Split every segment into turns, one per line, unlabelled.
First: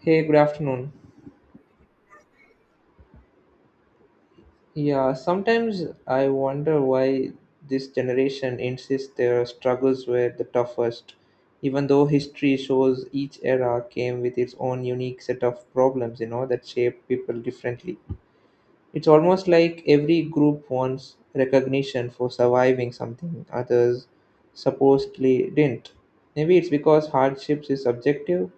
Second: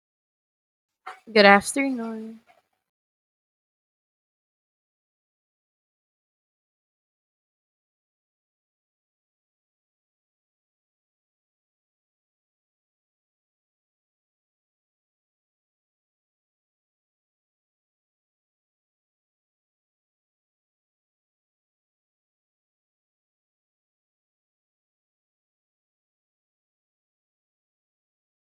Hey, good afternoon.
Good afternoon.
Yeah, sometimes I wonder why this generation insists their struggles were the toughest, even though history shows each era came with its own unique set of problems, you know, that shape people differently. It's almost like every group wants recognition for surviving something others supposedly didn't. Maybe it's because hardships is subjective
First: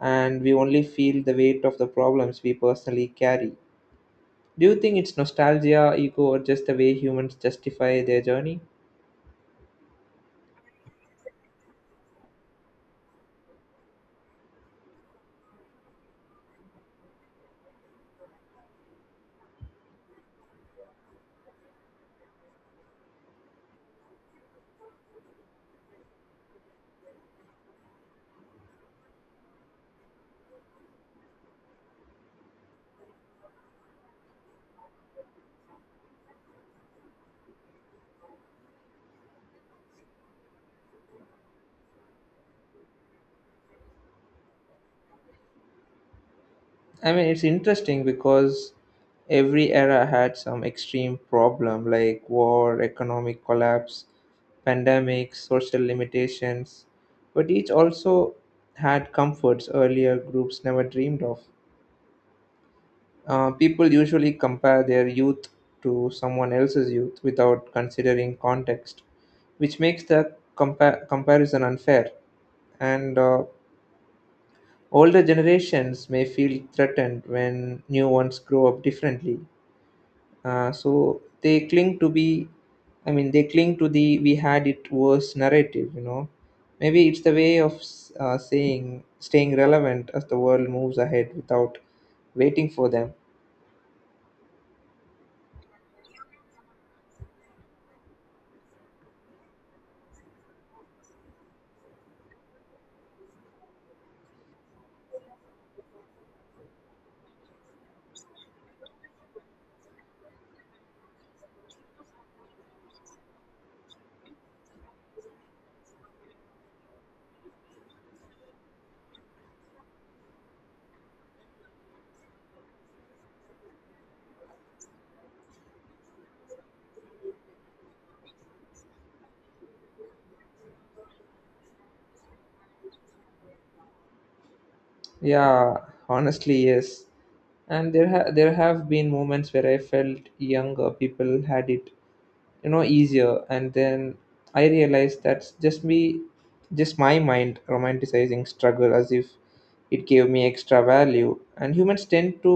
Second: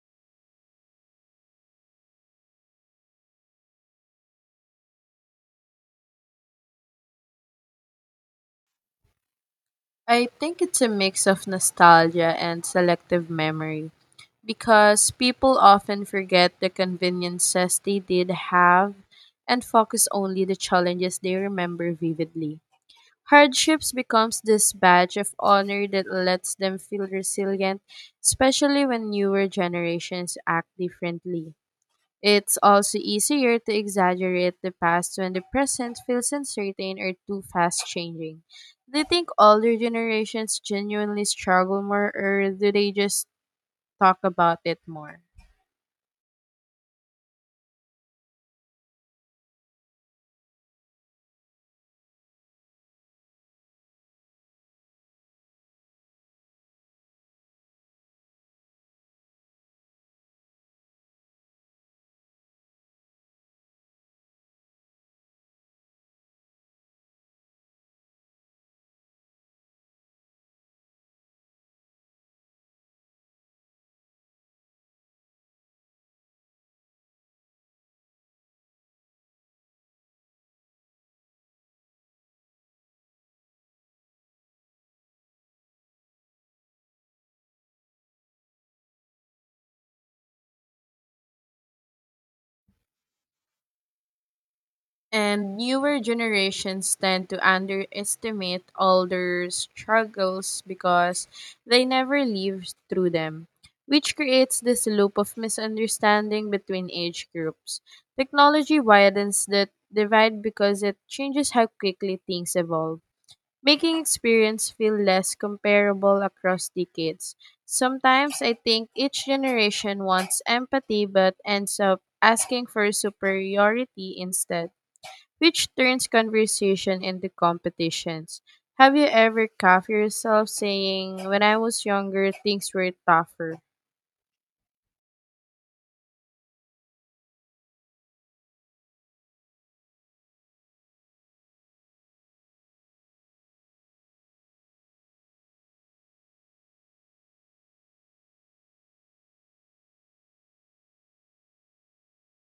and we only feel the weight of the problems we personally carry. Do you think it's nostalgia, ego, or just the way humans justify their journey?
I think it's a mix of nostalgia and selective memory because people often forget the conveniences they did have and focus only the challenges they remember vividly. Hardships becomes this badge of honor that lets them feel resilient, especially when newer generations act differently. It's also easier to exaggerate the past when the present feels uncertain or too fast changing. Do you think older generations genuinely struggle more, or do they just talk about it more?
I mean, it's interesting because every era had some extreme problem like war, economic collapse, pandemics, social limitations, but each also had comforts earlier groups never dreamed of. People usually compare their youth to someone else's youth without considering context, which makes the comparison unfair. And Older generations may feel threatened when new ones grow up differently. So they cling to be, I mean, they cling to the we had it worse narrative. Maybe it's the way of saying staying relevant as the world moves ahead without waiting for them.
And newer generations tend to underestimate older struggles because they never lived through them, which creates this loop of misunderstanding between age groups. Technology widens that divide because it changes how quickly things evolve, making experience feel less comparable across decades. Sometimes I think each generation wants empathy but ends up asking for superiority instead, which turns conversation into competitions. Have you ever caught yourself saying, "When I was younger, things were tougher?"
Yeah, honestly, yes. And there have been moments where I felt younger people had it easier and then I realized that's just me, just my mind romanticizing struggle as if it gave me extra value. And humans tend to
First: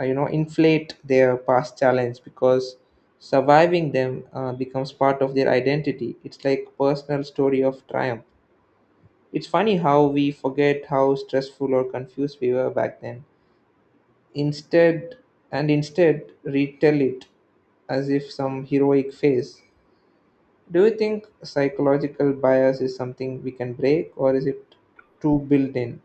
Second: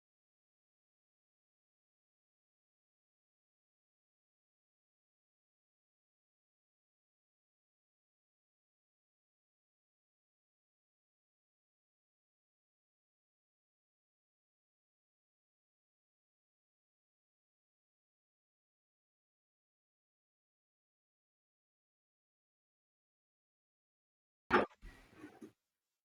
inflate their past challenge because surviving them becomes part of their identity. It's like personal story of triumph. It's funny how we forget how stressful or confused we were back then instead and instead retell it as if some heroic phase. Do you think psychological bias is something we can break, or is it too built in?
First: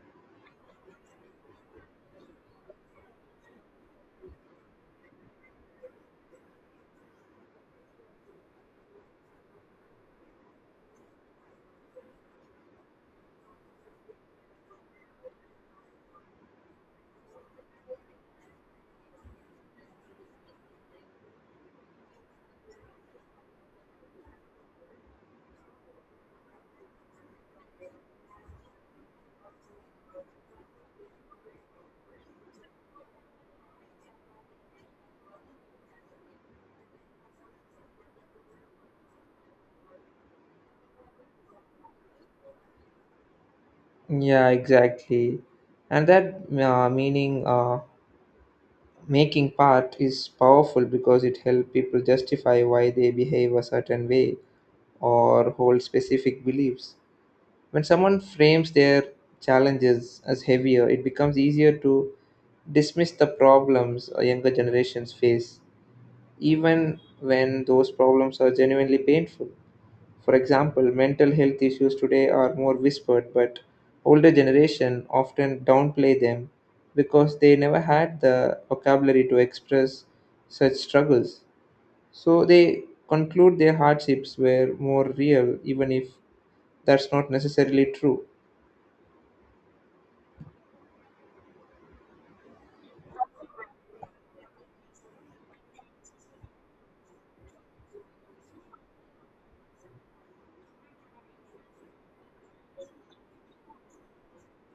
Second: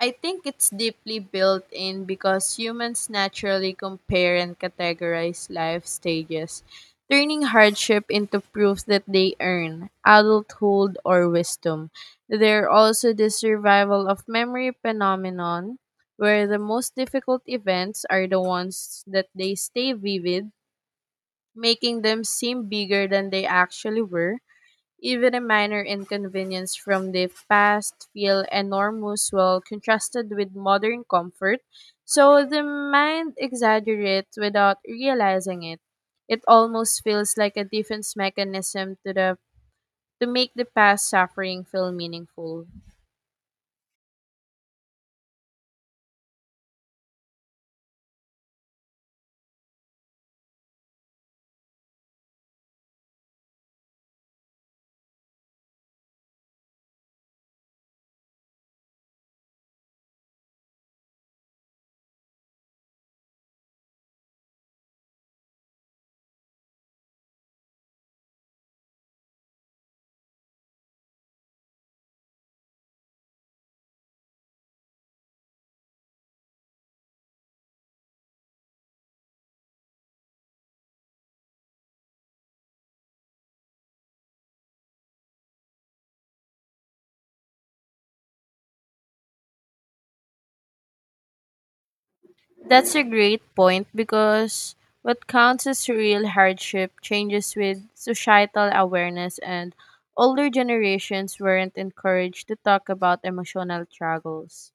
I think it's deeply built in because humans naturally compare and categorize life stages, turning hardship into proof that they earn adulthood or wisdom. They're also the survival of memory phenomenon, where the most difficult events are the ones that they stay vivid, making them seem bigger than they actually were. Even a minor inconvenience from the past feel enormous while contrasted with modern comfort. So the mind exaggerates without realizing it. It almost feels like a defense mechanism to make the past suffering feel meaningful.
Yeah, exactly. And that meaning making part is powerful because it helps people justify why they behave a certain way or hold specific beliefs. When someone frames their challenges as heavier, it becomes easier to dismiss the problems younger generations face, even when those problems are genuinely painful. For example, mental health issues today are more whispered, but older generation often downplay them because they never had the vocabulary to express such struggles. So they conclude their hardships were more real, even if that's not necessarily true.
That's a great point because what counts as real hardship changes with societal awareness, and older generations weren't encouraged to talk about emotional struggles.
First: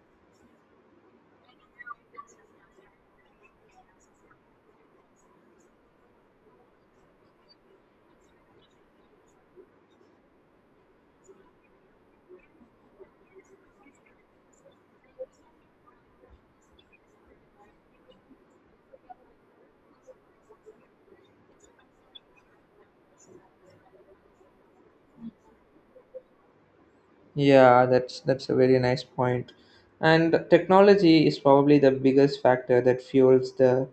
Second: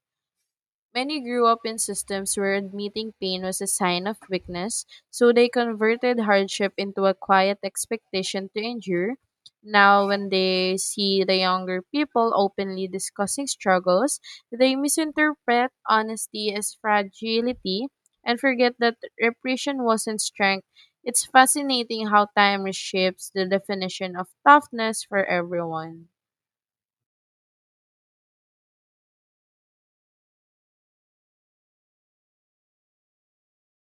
Many grew up in systems where admitting pain was a sign of weakness, so they converted hardship into a quiet expectation to endure. Now, when they see the younger people openly discussing struggles, they misinterpret honesty as fragility and forget that repression wasn't strength. It's fascinating how time reshapes the definition of toughness for everyone.
Yeah, that's a very nice point. And technology is probably the biggest factor that fuels the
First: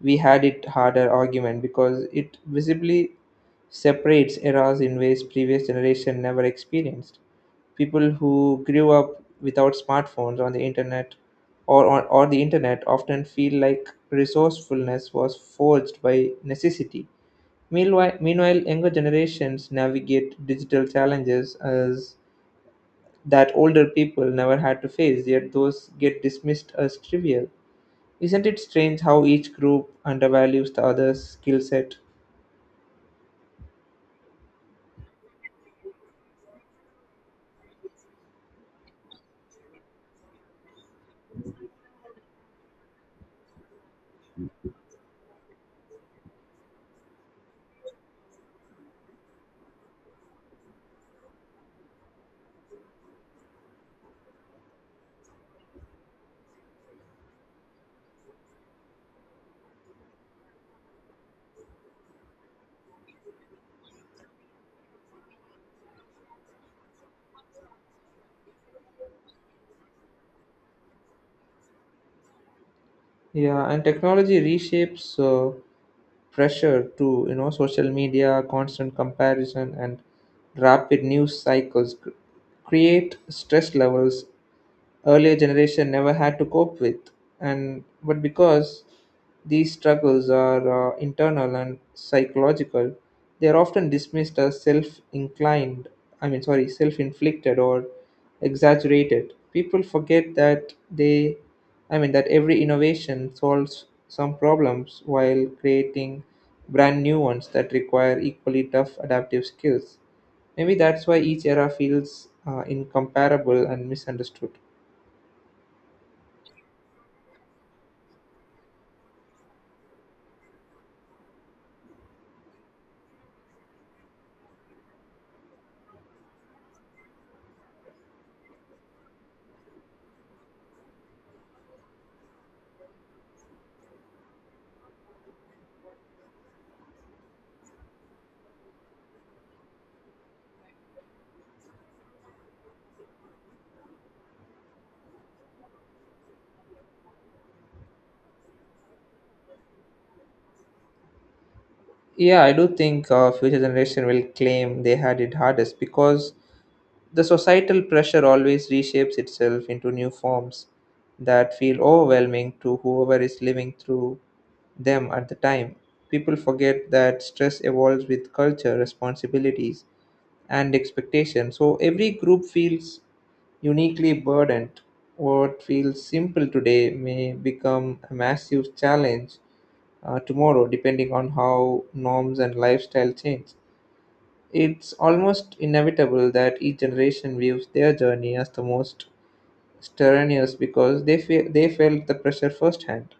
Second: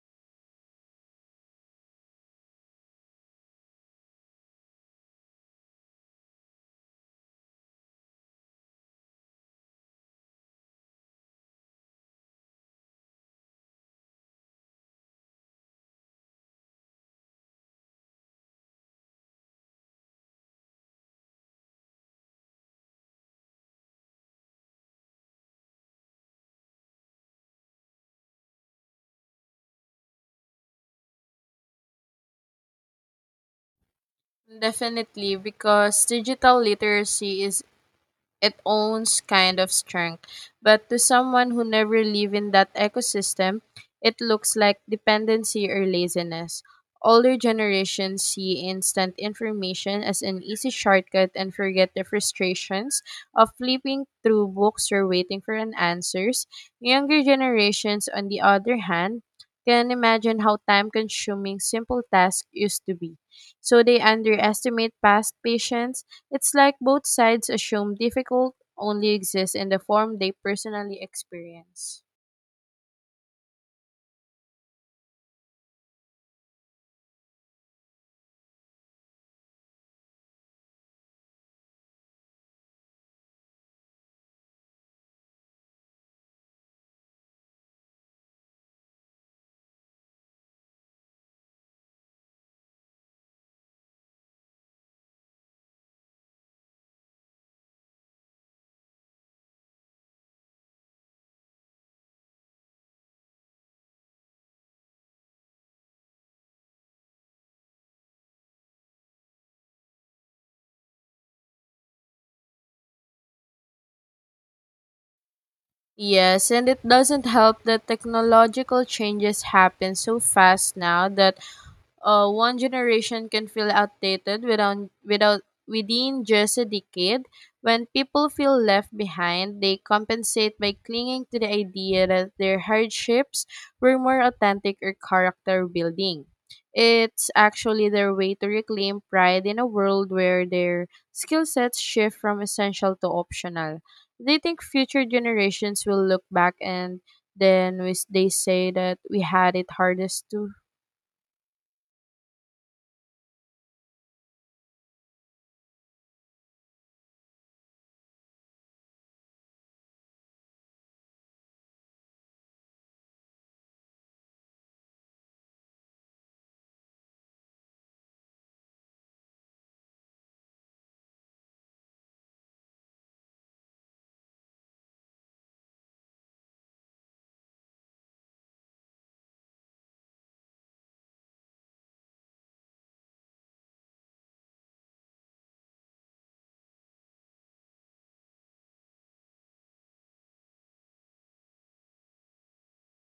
we had it harder argument because it visibly separates eras in ways previous generation never experienced. People who grew up without smartphones on the internet or the internet often feel like resourcefulness was forged by necessity. Meanwhile, younger generations navigate digital challenges as that older people never had to face, yet those get dismissed as trivial. Isn't it strange how each group undervalues the other's skill set?
Definitely, because digital literacy is it owns kind of strength. But to someone who never lived in that ecosystem, it looks like dependency or laziness. Older generations see instant information as an easy shortcut and forget the frustrations of flipping through books or waiting for an answers. Younger generations, on the other hand, can imagine how time consuming simple tasks used to be. So they underestimate past patience, it's like both sides assume difficult only exists in the form they personally experience.
Yeah, and technology reshapes pressure to, you know, social media, constant comparison, and rapid news create stress levels earlier generation never had to cope with. And but because these struggles are internal and psychological, they are often dismissed as self inclined I mean sorry self inflicted or exaggerated. People forget that they I mean that every innovation solves some problems while creating brand new ones that require equally tough adaptive skills. Maybe that's why each era feels incomparable and misunderstood.
Yes, and it doesn't help that technological changes happen so fast now that one generation can feel outdated without within just a decade. When people feel left behind, they compensate by clinging to the idea that their hardships were more authentic or character building. It's actually their way to reclaim pride in a world where their skill sets shift from essential to optional. They think future generations will look back and then they say that we had it hardest too.
Yeah, I do think future generation will claim they had it hardest because the societal pressure always reshapes itself into new forms that feel overwhelming to whoever is living through them at the time. People forget that stress evolves with culture, responsibilities, and expectations, so every group feels uniquely burdened. What feels simple today may become a massive challenge tomorrow, depending on how norms and lifestyle change. It's almost inevitable that each generation views their journey as the most strenuous because they felt the pressure firsthand.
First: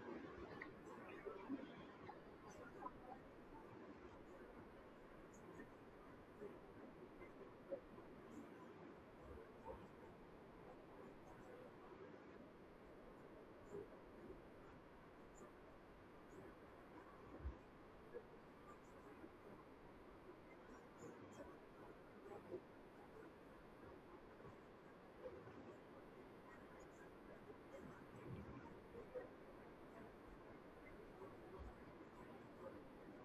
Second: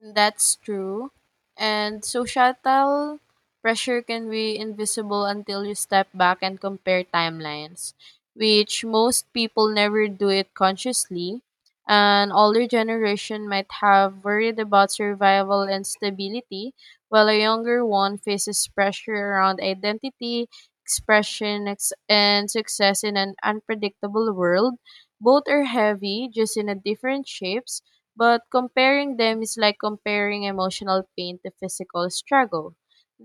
That's true. And societal pressure can be invisible until you step back and compare timelines, which most people never do it consciously. An older generation might have worried about survival and stability, while a younger one faces pressure around identity, expression, and success in an unpredictable world. Both are heavy, just in a different shapes, but comparing them is like comparing emotional pain to physical struggle.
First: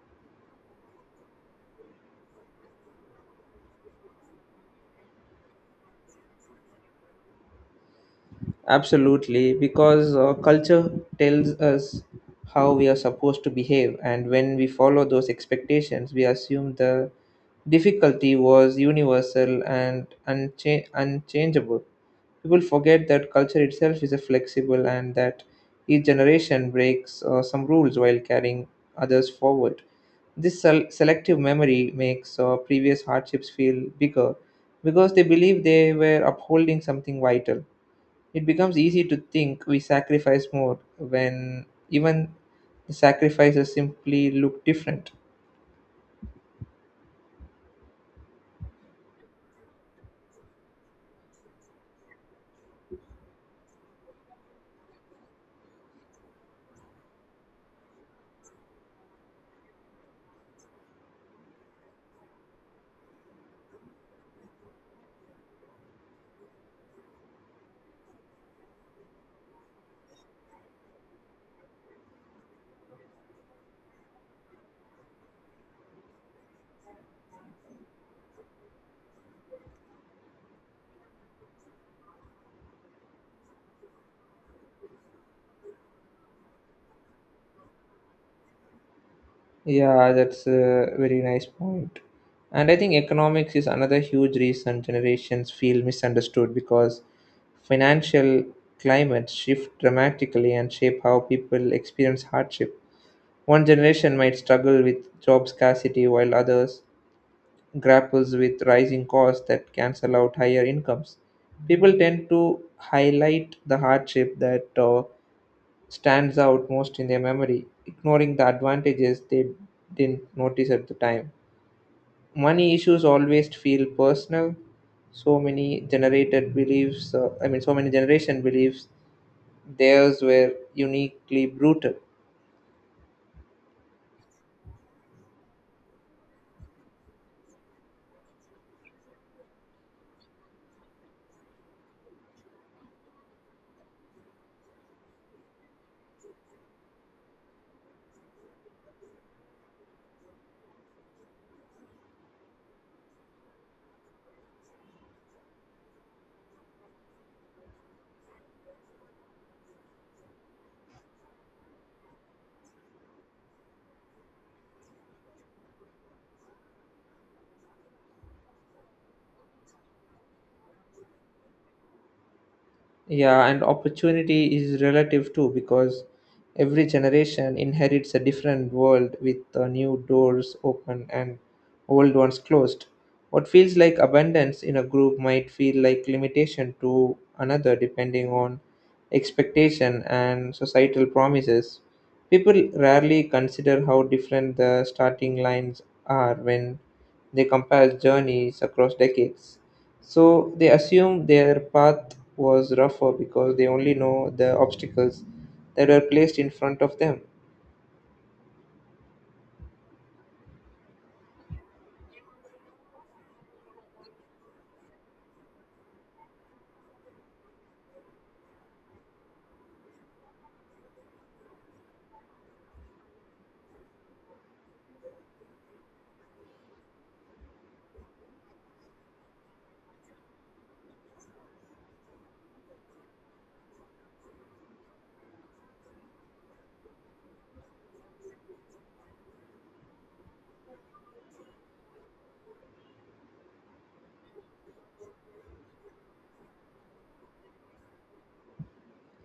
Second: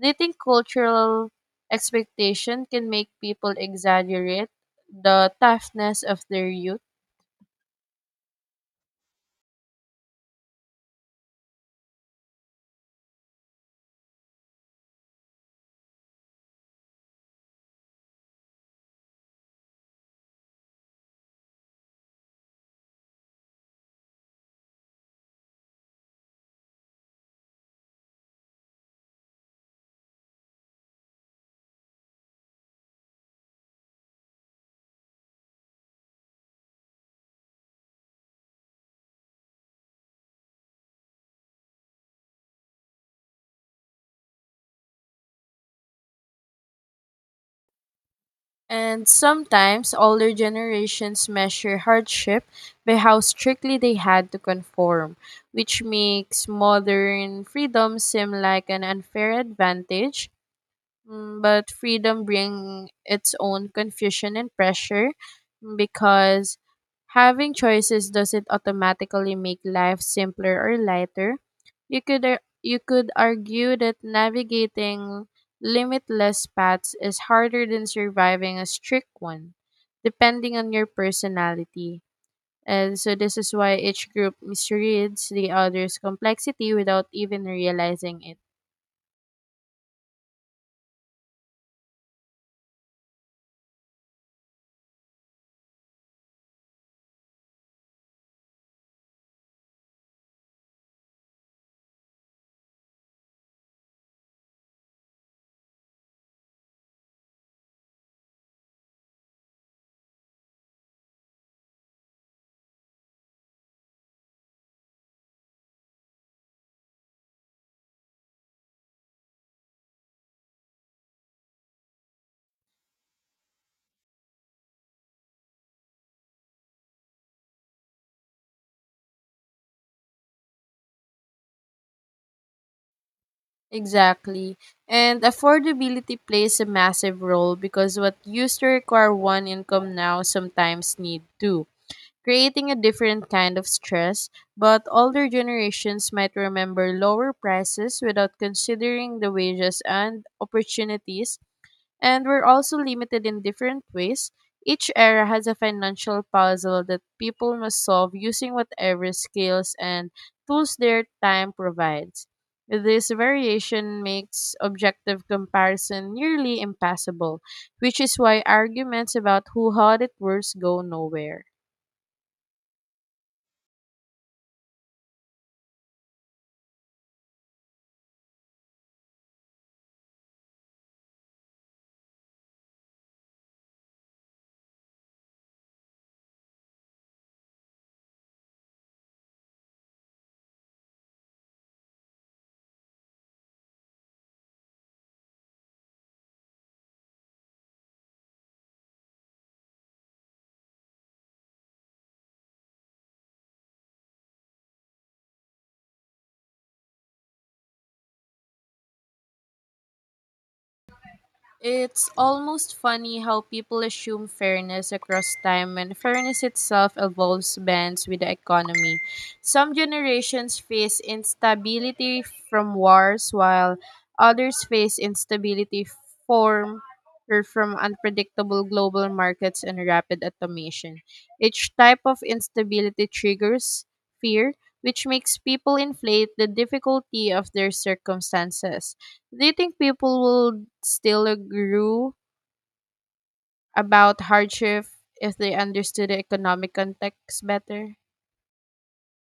Do you think cultural expectation can make people exaggerate the toughness of their youth?
Absolutely, because culture tells us how we are supposed to behave, and when we follow those expectations, we assume the difficulty was universal and unchangeable. People forget that culture itself is a flexible and that each generation breaks some rules while carrying others forward. This selective memory makes previous hardships feel bigger because they believe they were upholding something vital. It becomes easy to think we sacrifice more when even the sacrifices simply look different.
And sometimes older generations measure hardship by how strictly they had to conform, which makes modern freedom seem like an unfair advantage. Mm, but freedom bring its own confusion and pressure, mm, because having choices doesn't automatically make life simpler or lighter. You could argue that navigating limitless paths is harder than surviving a strict one, depending on your personality. And so this is why each group misreads the other's complexity without even realizing it.
Yeah, that's a very nice point. And I think economics is another huge reason generations feel misunderstood because financial climates shift dramatically and shape how people experience hardship. One generation might struggle with job scarcity while others grapples with rising costs that cancel out higher incomes. People tend to highlight the hardship that stands out most in their memory, ignoring the advantages they didn't notice at the time. Money issues always feel personal. So many generated beliefs, I mean, so many generation beliefs, theirs were uniquely brutal.
Exactly. And affordability plays a massive role because what used to require one income now sometimes need two, creating a different kind of stress. But older generations might remember lower prices without considering the wages and opportunities, and we're also limited in different ways. Each era has a financial puzzle that people must solve using whatever skills and tools their time provides. This variation makes objective comparison nearly impassable, which is why arguments about who had it worse go nowhere.
Yeah, and opportunity is relative too because every generation inherits a different world with new doors open and old ones closed. What feels like abundance in a group might feel like limitation to another depending on expectation and societal promises. People rarely consider how different the starting lines are when they compare journeys across decades, so they assume their path was rougher because they only know the obstacles that were placed in front of them.
It's almost funny how people assume fairness across time when fairness itself evolves bends with the economy. Some generations face instability from wars, while others face instability from, or from unpredictable global markets and rapid automation. Each type of instability triggers fear, which makes people inflate the difficulty of their circumstances. Do you think people will still agree about hardship if they understood the economic context better?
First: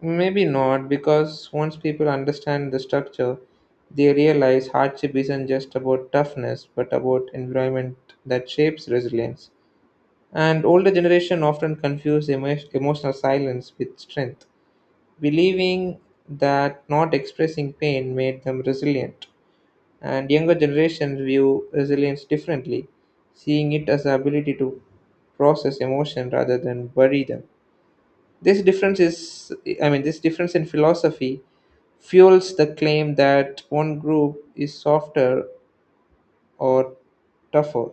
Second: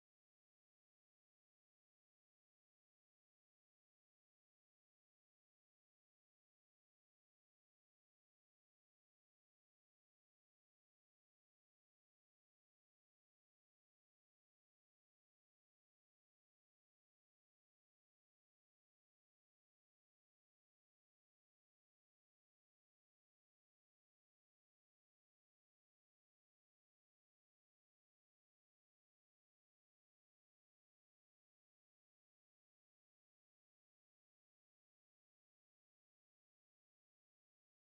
Maybe not, because once people understand the structure, they realize hardship isn't just about toughness, but about environment that shapes resilience. And older generation often confuse emotional silence with strength, believing that not expressing pain made them resilient. And younger generations view resilience differently, seeing it as the ability to process emotion rather than bury them. This difference is, I mean, this difference in philosophy fuels the claim that one group is softer or tougher.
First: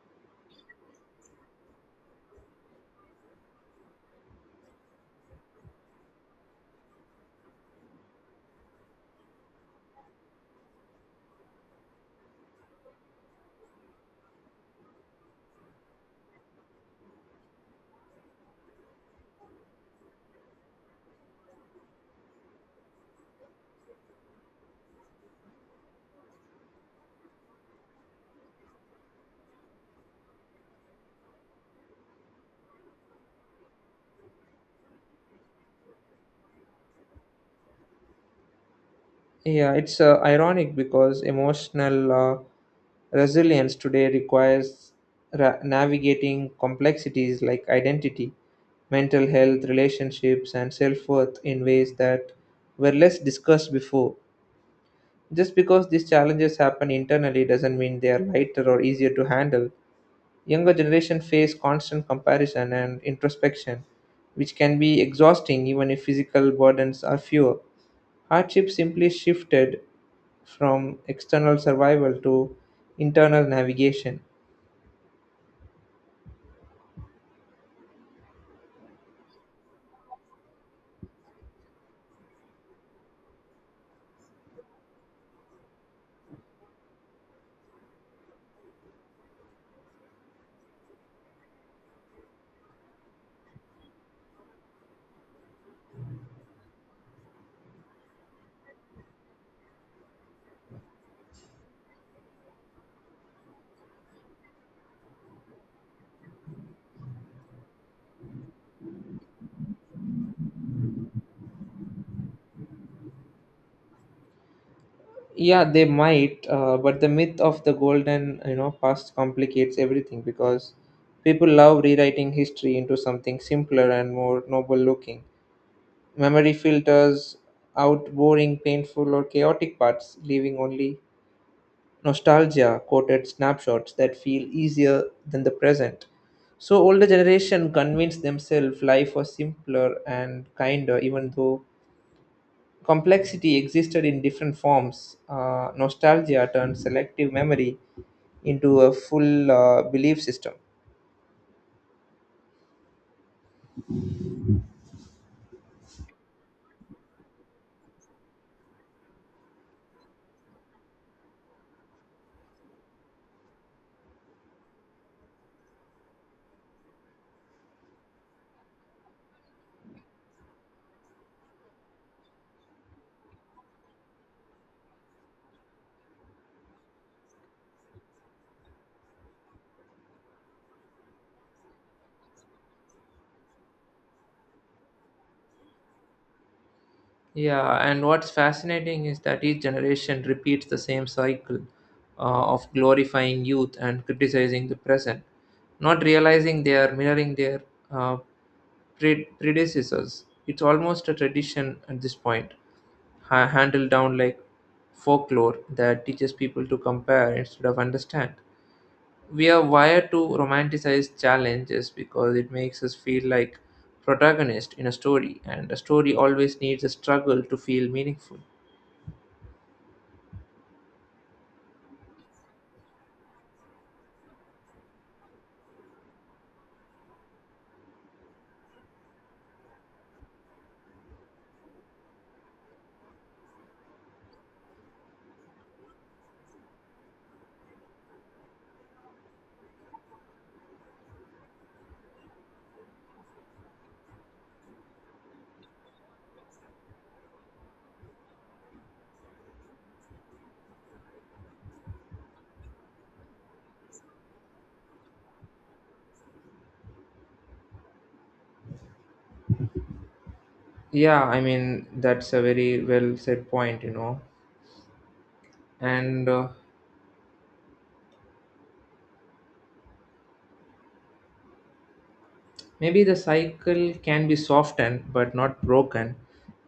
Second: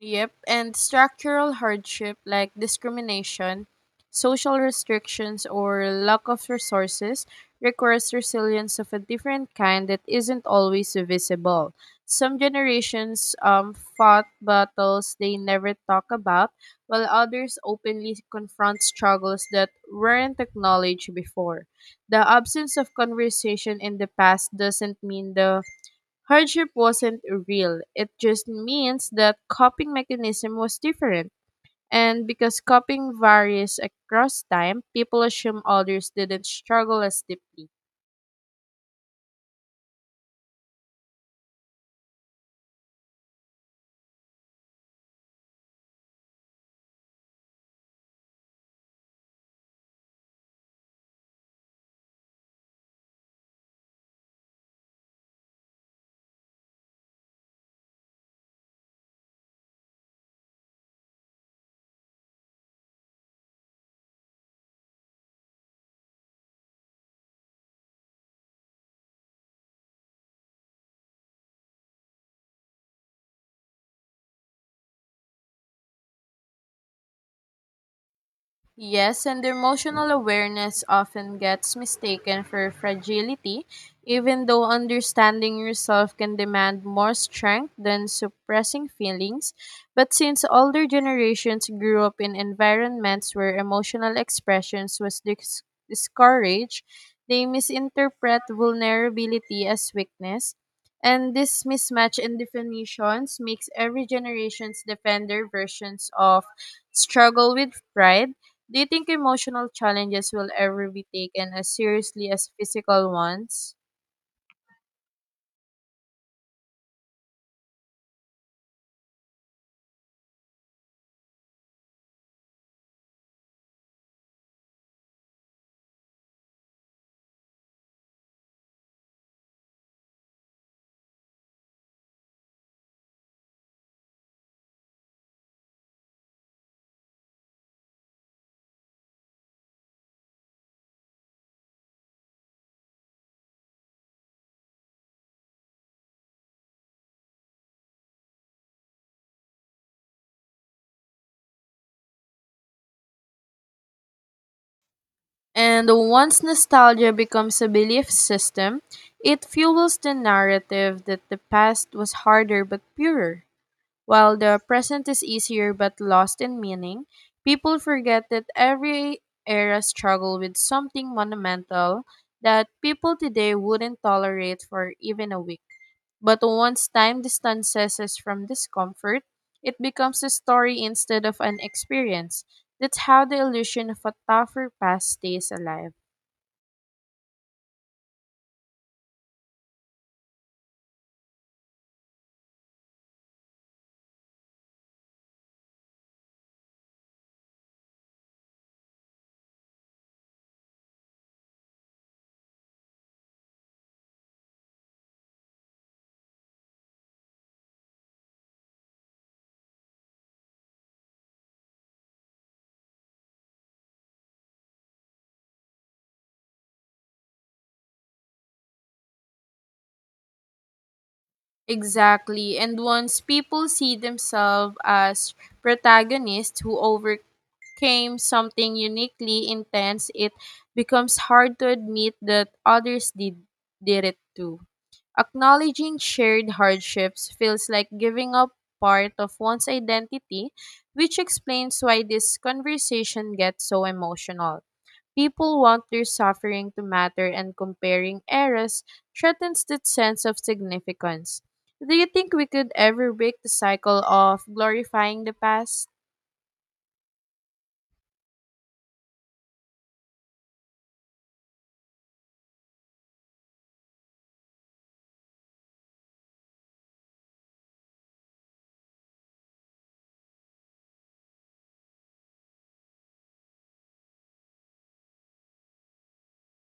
Yep, and structural hardship like discrimination, social restrictions, or lack of resources requires resilience of a different kind that isn't always visible. Some generations fought battles they never talk about, while others openly confront struggles that weren't acknowledged before. The absence of conversation in the past doesn't mean the hardship wasn't real. It just means that coping mechanism was different. And because coping varies across time, people assume others didn't struggle as deeply.
Yeah, it's ironic because emotional resilience today requires navigating complexities like identity, mental health, relationships, and self worth in ways that were less discussed before. Just because these challenges happen internally doesn't mean they are lighter or easier to handle. Younger generation face constant comparison and introspection, which can be exhausting even if physical burdens are fewer. Hardship simply shifted from external survival to internal navigation.
Yes, and emotional awareness often gets mistaken for fragility, even though understanding yourself can demand more strength than suppressing feelings. But since older generations grew up in environments where emotional expressions was discouraged, they misinterpret vulnerability as weakness. And this mismatch in definitions makes every generation's defender versions of struggle with pride. Do you think emotional challenges will ever be taken as seriously as physical ones?
Yeah, they might, but the myth of the golden, you know, past complicates everything because people love rewriting history into something simpler and more noble looking. Memory filters out boring, painful, or chaotic parts, leaving only nostalgia coated snapshots that feel easier than the present. So older generation convinced themselves life was simpler and kinder, even though complexity existed in different forms. Nostalgia turned selective memory into a full belief system.
And once nostalgia becomes a belief system, it fuels the narrative that the past was harder but purer, while the present is easier but lost in meaning. People forget that every era struggled with something monumental that people today wouldn't tolerate for even a week. But once time distances us from discomfort, it becomes a story instead of an experience. That's how the illusion of a tougher past stays alive.
Yeah, and what's fascinating is that each generation repeats the same cycle of glorifying youth and criticizing the present, not realizing they are mirroring their uh, predecessors. It's almost a tradition at this point, handled down like folklore that teaches people to compare instead of understand. We are wired to romanticize challenges because it makes us feel like protagonist in a story, and a story always needs a struggle to feel meaningful.
Exactly. And once people see themselves as protagonists who overcame something uniquely intense, it becomes hard to admit that others did it too. Acknowledging shared hardships feels like giving up part of one's identity, which explains why this conversation gets so emotional. People want their suffering to matter, and comparing eras threatens that sense of significance. Do you think we could ever break the cycle of glorifying the past?
Yeah, that's a very well said point you know and Maybe the cycle can be softened but not broken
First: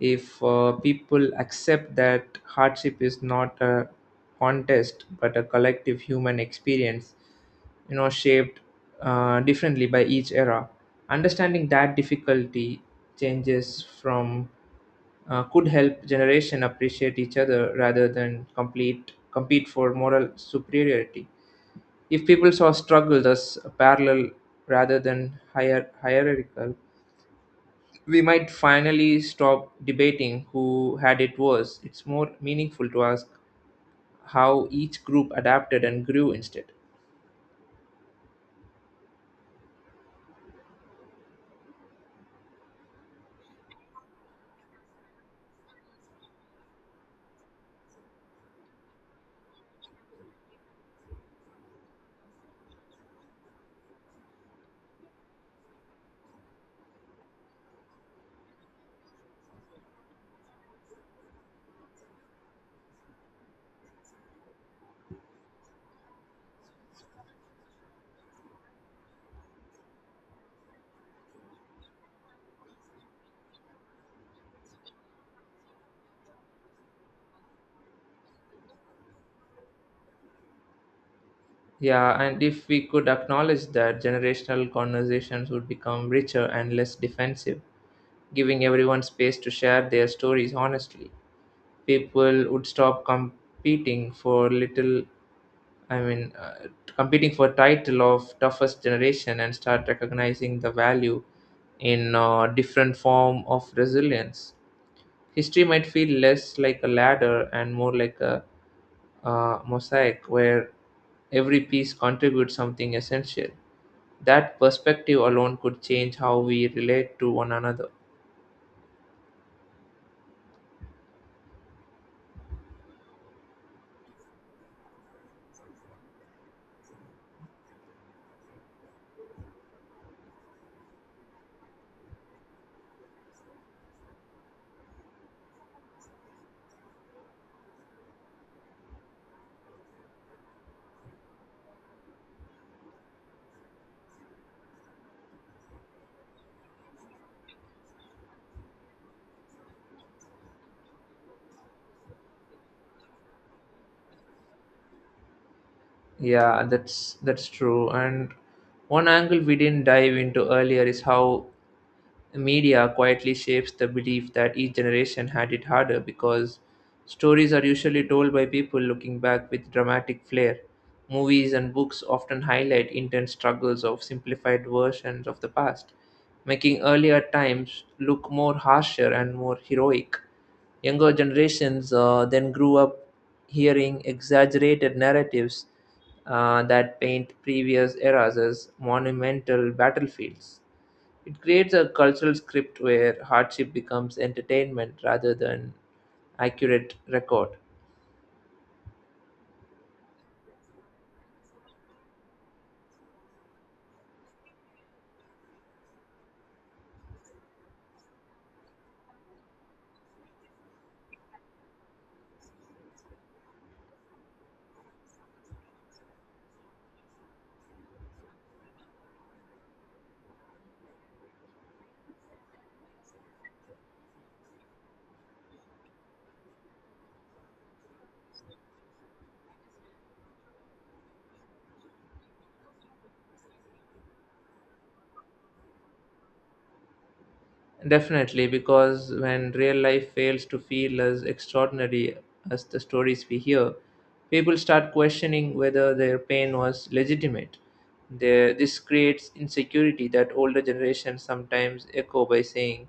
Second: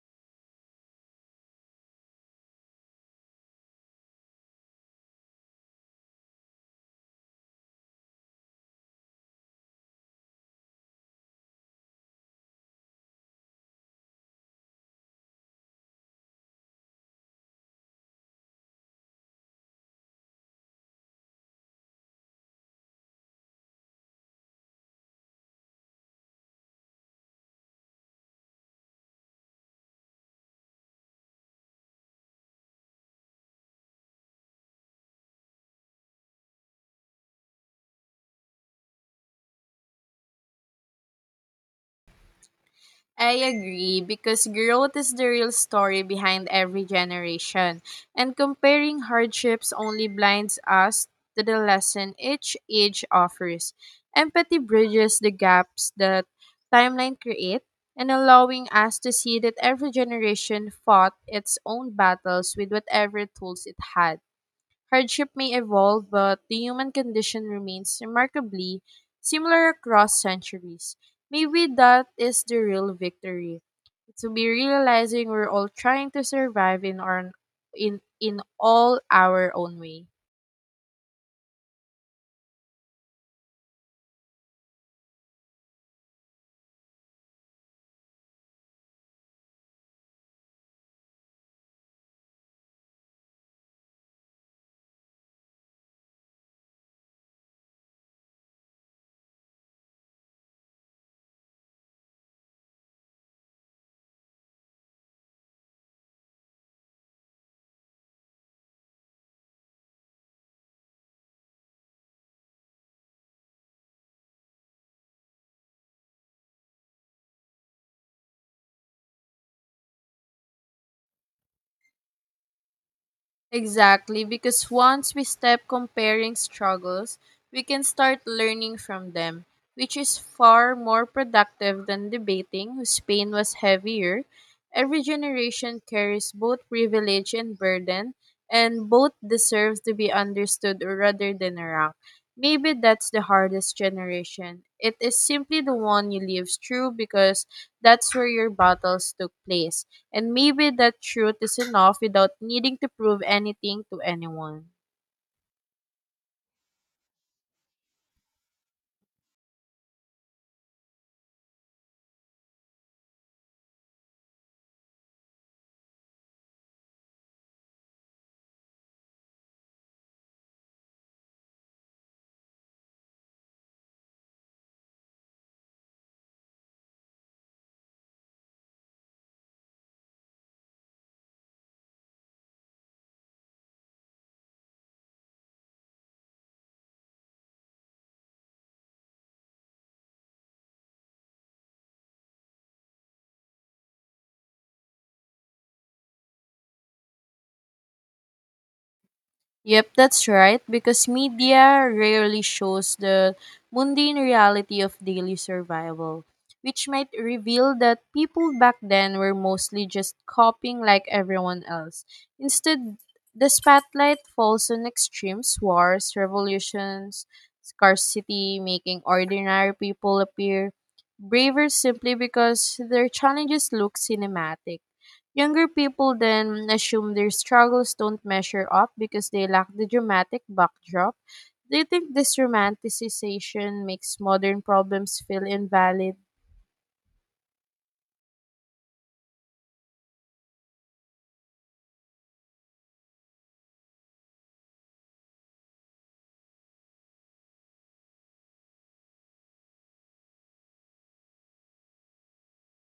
if people accept that hardship is not a contest but a collective human experience, you know, shaped differently by each era. Understanding that difficulty changes from could help generation appreciate each other rather than complete compete for moral superiority. If people saw struggle as parallel rather than hierarchical, we might finally stop debating who had it worse. It's more meaningful to ask how each group adapted and grew instead.
I agree because growth is the real story behind every generation, and comparing hardships only blinds us to the lesson each age offers. Empathy bridges the gaps that timeline create and allowing us to see that every generation fought its own battles with whatever tools it had. Hardship may evolve, but the human condition remains remarkably similar across centuries. Maybe that is the real victory. To be realizing we're all trying to survive in our in all our own way.
Yeah, and if we could acknowledge that, generational conversations would become richer and less defensive, giving everyone space to share their stories honestly. People would stop competing for I mean, uh, competing for title of toughest generation and start recognizing the value in a different form of resilience. History might feel less like a ladder and more like a mosaic where every piece contributes something essential. That perspective alone could change how we relate to one another.
Exactly, because once we stop comparing struggles, we can start learning from them, which is far more productive than debating whose pain was heavier. Every generation carries both privilege and burden, and both deserve to be understood rather than ranked. Maybe that's the hardest generation. It is simply the one you live through because that's where your battles took place. And maybe that truth is enough without needing to prove anything to anyone.
Yeah, that's true. And one angle we didn't dive into earlier is how media quietly shapes the belief that each generation had it harder because stories are usually told by people looking back with dramatic flair. Movies and books often highlight intense struggles of simplified versions of the past, making earlier times look more harsher and more heroic. Younger generations then grew up hearing exaggerated narratives that paint previous eras as monumental battlefields. It creates a cultural script where hardship becomes entertainment rather than accurate record.
Yep, that's right, because media rarely shows the mundane reality of daily survival, which might reveal that people back then were mostly just coping like everyone else. Instead, the spotlight falls on extremes, wars, revolutions, scarcity, making ordinary people appear braver simply because their challenges look cinematic. Younger people then assume their struggles don't measure up because they lack the dramatic backdrop. Do you think this romanticization makes modern problems feel invalid?
Definitely, because when real life fails to feel as extraordinary as the stories we hear, people start questioning whether their pain was legitimate. This creates insecurity that older generations sometimes echo by saying,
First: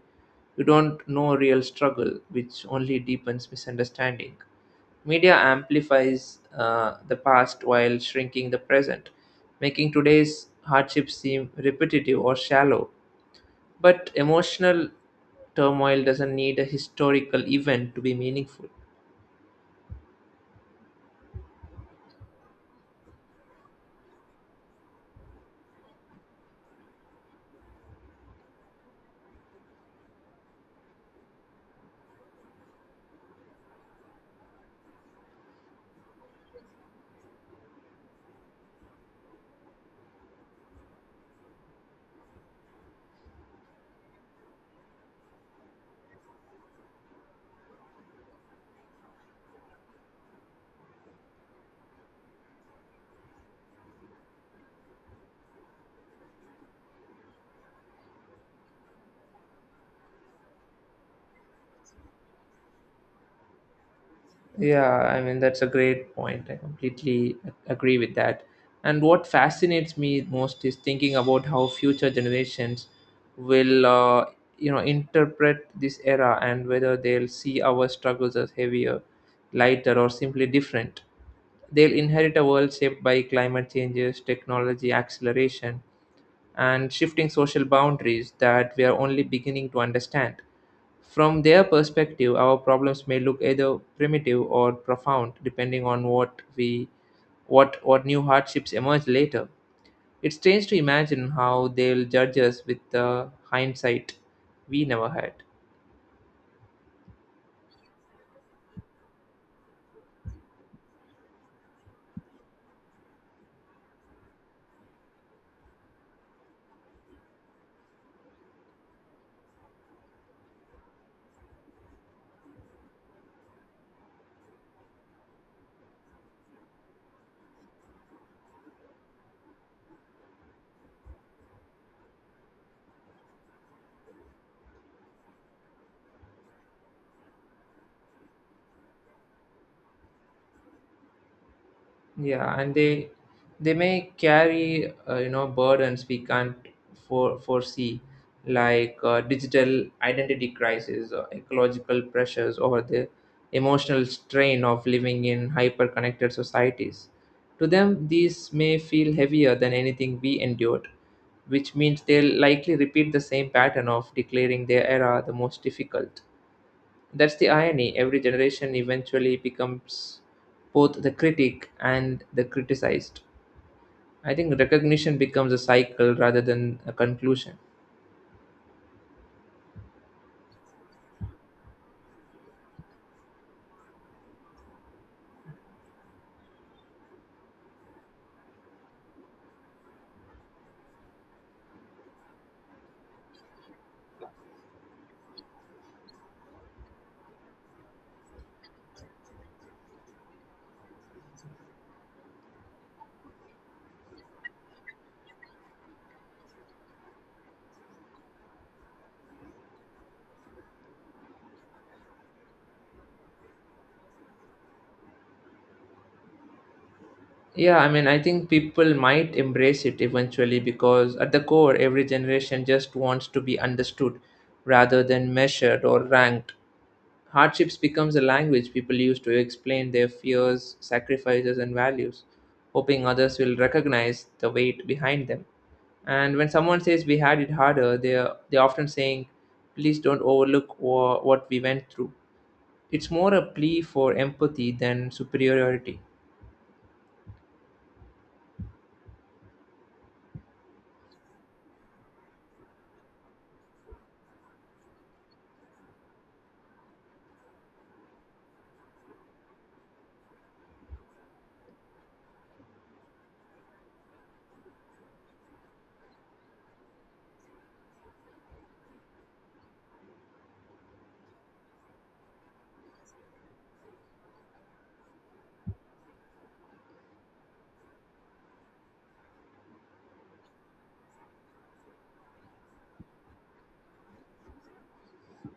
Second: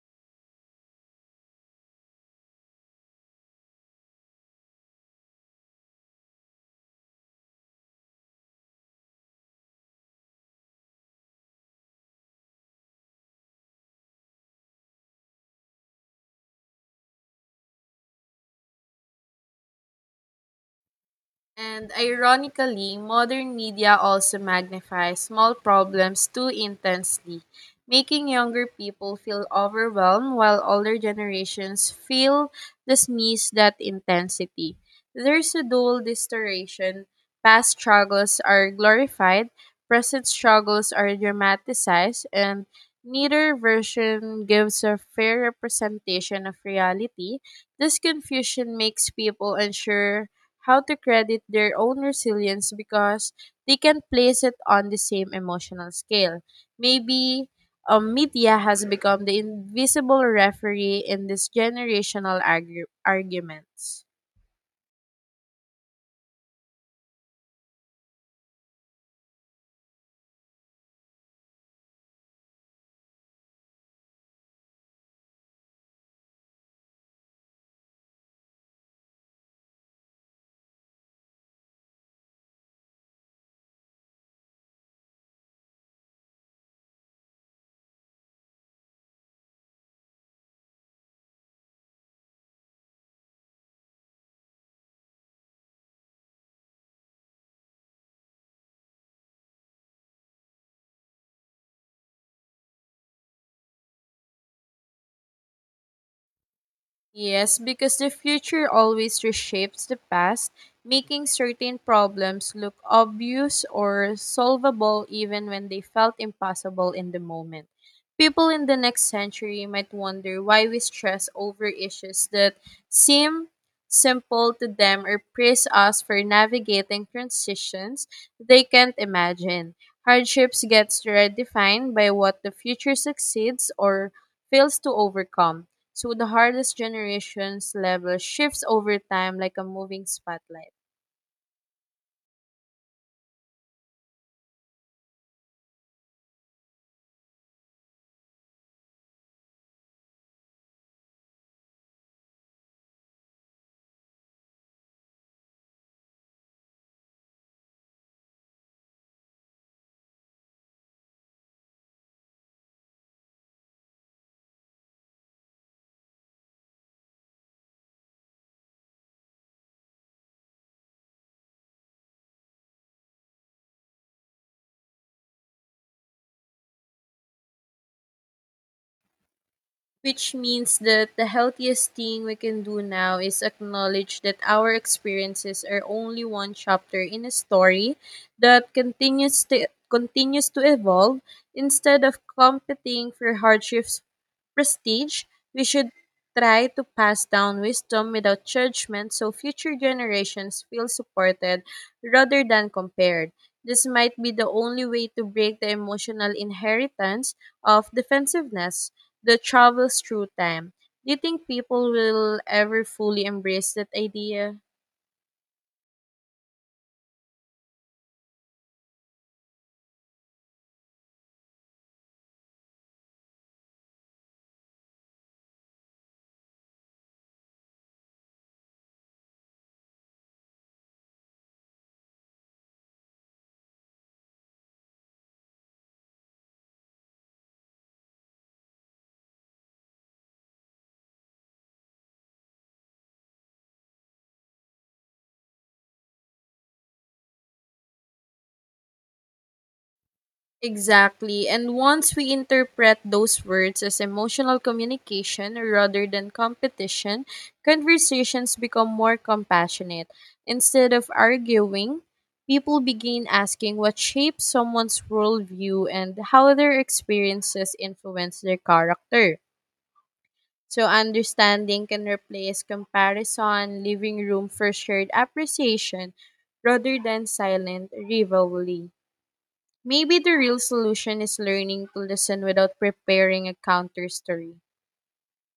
"You don't know real struggle," which only deepens misunderstanding. Media amplifies the past while shrinking the present, making today's hardships seem repetitive or shallow, but emotional turmoil doesn't need a historical event to be meaningful.
And ironically, modern media also magnifies small problems too intensely, making younger people feel overwhelmed while older generations feel dismiss that intensity. There's a dual distortion. Past struggles are glorified, present struggles are dramatized, and neither version gives a fair representation of reality. This confusion makes people unsure how to credit their own resilience because they can place it on the same emotional scale. Maybe media has become the invisible referee in this generational arguments.
Yeah, I mean, that's a great point. I completely agree with that. And what fascinates me most is thinking about how future generations will, interpret this era and whether they'll see our struggles as heavier, lighter, or simply different. They'll inherit a world shaped by climate changes, technology acceleration, and shifting social boundaries that we are only beginning to understand. From their perspective, our problems may look either primitive or profound, depending on what we what new hardships emerge later. It's strange to imagine how they'll judge us with the hindsight we never had.
Yes, because the future always reshapes the past, making certain problems look obvious or solvable even when they felt impossible in the moment. People in the next century might wonder why we stress over issues that seem simple to them or praise us for navigating transitions they can't imagine. Hardships gets redefined by what the future succeeds or fails to overcome, so the hardest generations level shifts over time like a moving spotlight.
Yeah, and they may carry burdens we can't foresee, like digital identity crisis, or ecological pressures, or the emotional strain of living in hyper-connected societies. To them, these may feel heavier than anything we endured, which means they'll likely repeat the same pattern of declaring their era the most difficult. That's the irony. Every generation eventually becomes both the critic and the criticized. I think recognition becomes a cycle rather than a conclusion.
Which means that the healthiest thing we can do now is acknowledge that our experiences are only one chapter in a story that continues to evolve. Instead of competing for hardships prestige, we should try to pass down wisdom without judgment so future generations feel supported rather than compared. This might be the only way to break the emotional inheritance of defensiveness that travels through time. Do you think people will ever fully embrace that idea?
Yeah, I mean, I think people might embrace it eventually because at the core, every generation just wants to be understood rather than measured or ranked. Hardships becomes a language people use to explain their fears, sacrifices, and values, hoping others will recognize the weight behind them. And when someone says we had it harder, they are often saying, please don't overlook what we went through. It's more a plea for empathy than superiority.
Exactly. And once we interpret those words as emotional communication rather than competition, conversations become more compassionate. Instead of arguing, people begin asking what shapes someone's worldview and how their experiences influence their character. So understanding can replace comparison, leaving room for shared appreciation rather than silent rivalry. Maybe the real solution is learning to listen without preparing a counter story.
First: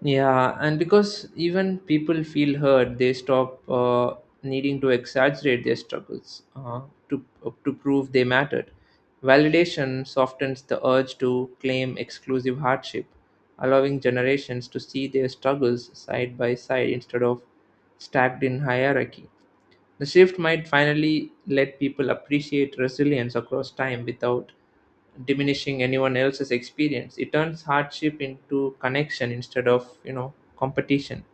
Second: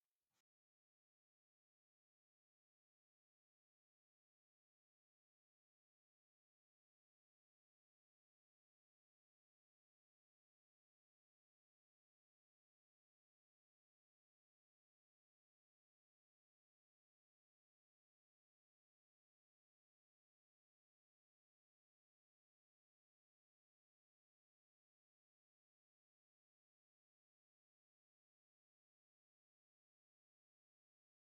Yeah, and because even people feel hurt, they stop needing to exaggerate their struggles to prove they mattered. Validation softens the urge to claim exclusive hardship, allowing generations to see their struggles side by side instead of stacked in hierarchy. The shift might finally let people appreciate resilience across time without diminishing anyone else's experience. It turns hardship into connection instead of, you know, competition.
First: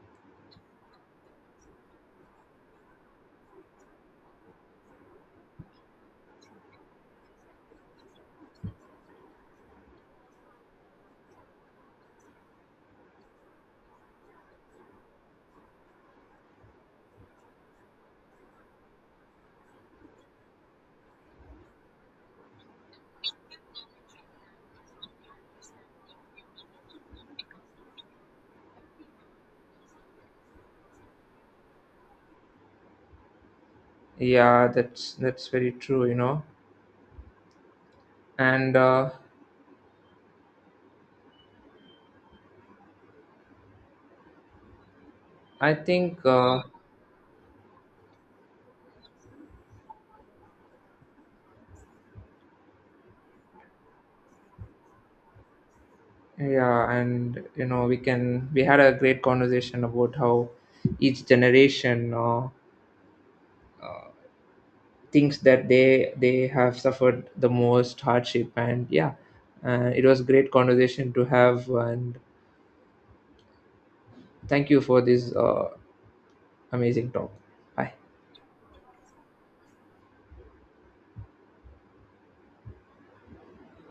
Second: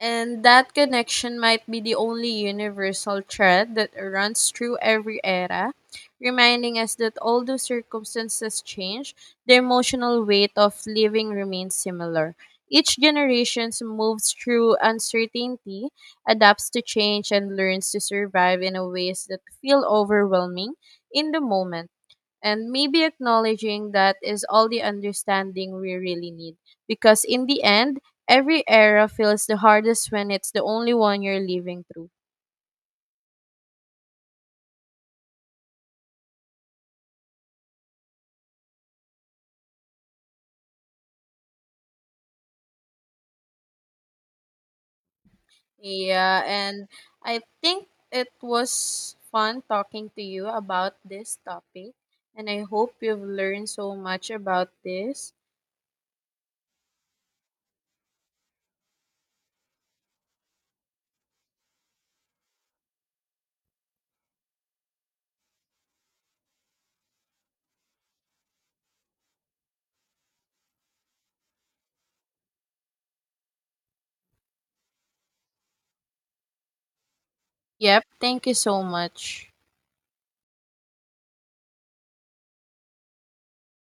And that connection might be the only universal thread that runs through every era, reminding us that although circumstances change, the emotional weight of living remains similar. Each generation moves through uncertainty, adapts to change, and learns to survive in a ways that feel overwhelming in the moment, and maybe acknowledging that is all the understanding we really need, because in the end every era feels the hardest when it's the only one you're living through.
Yeah, that's very true, you know. And I think
Yeah, and I think it was fun talking to you about this topic, and I hope you've learned so much about this.
yeah, and you know, we had a great conversation about how each generation thinks that they have suffered the most hardship. And yeah, it was great conversation to have, and thank you for this amazing talk. Bye.
Yep, thank you so much.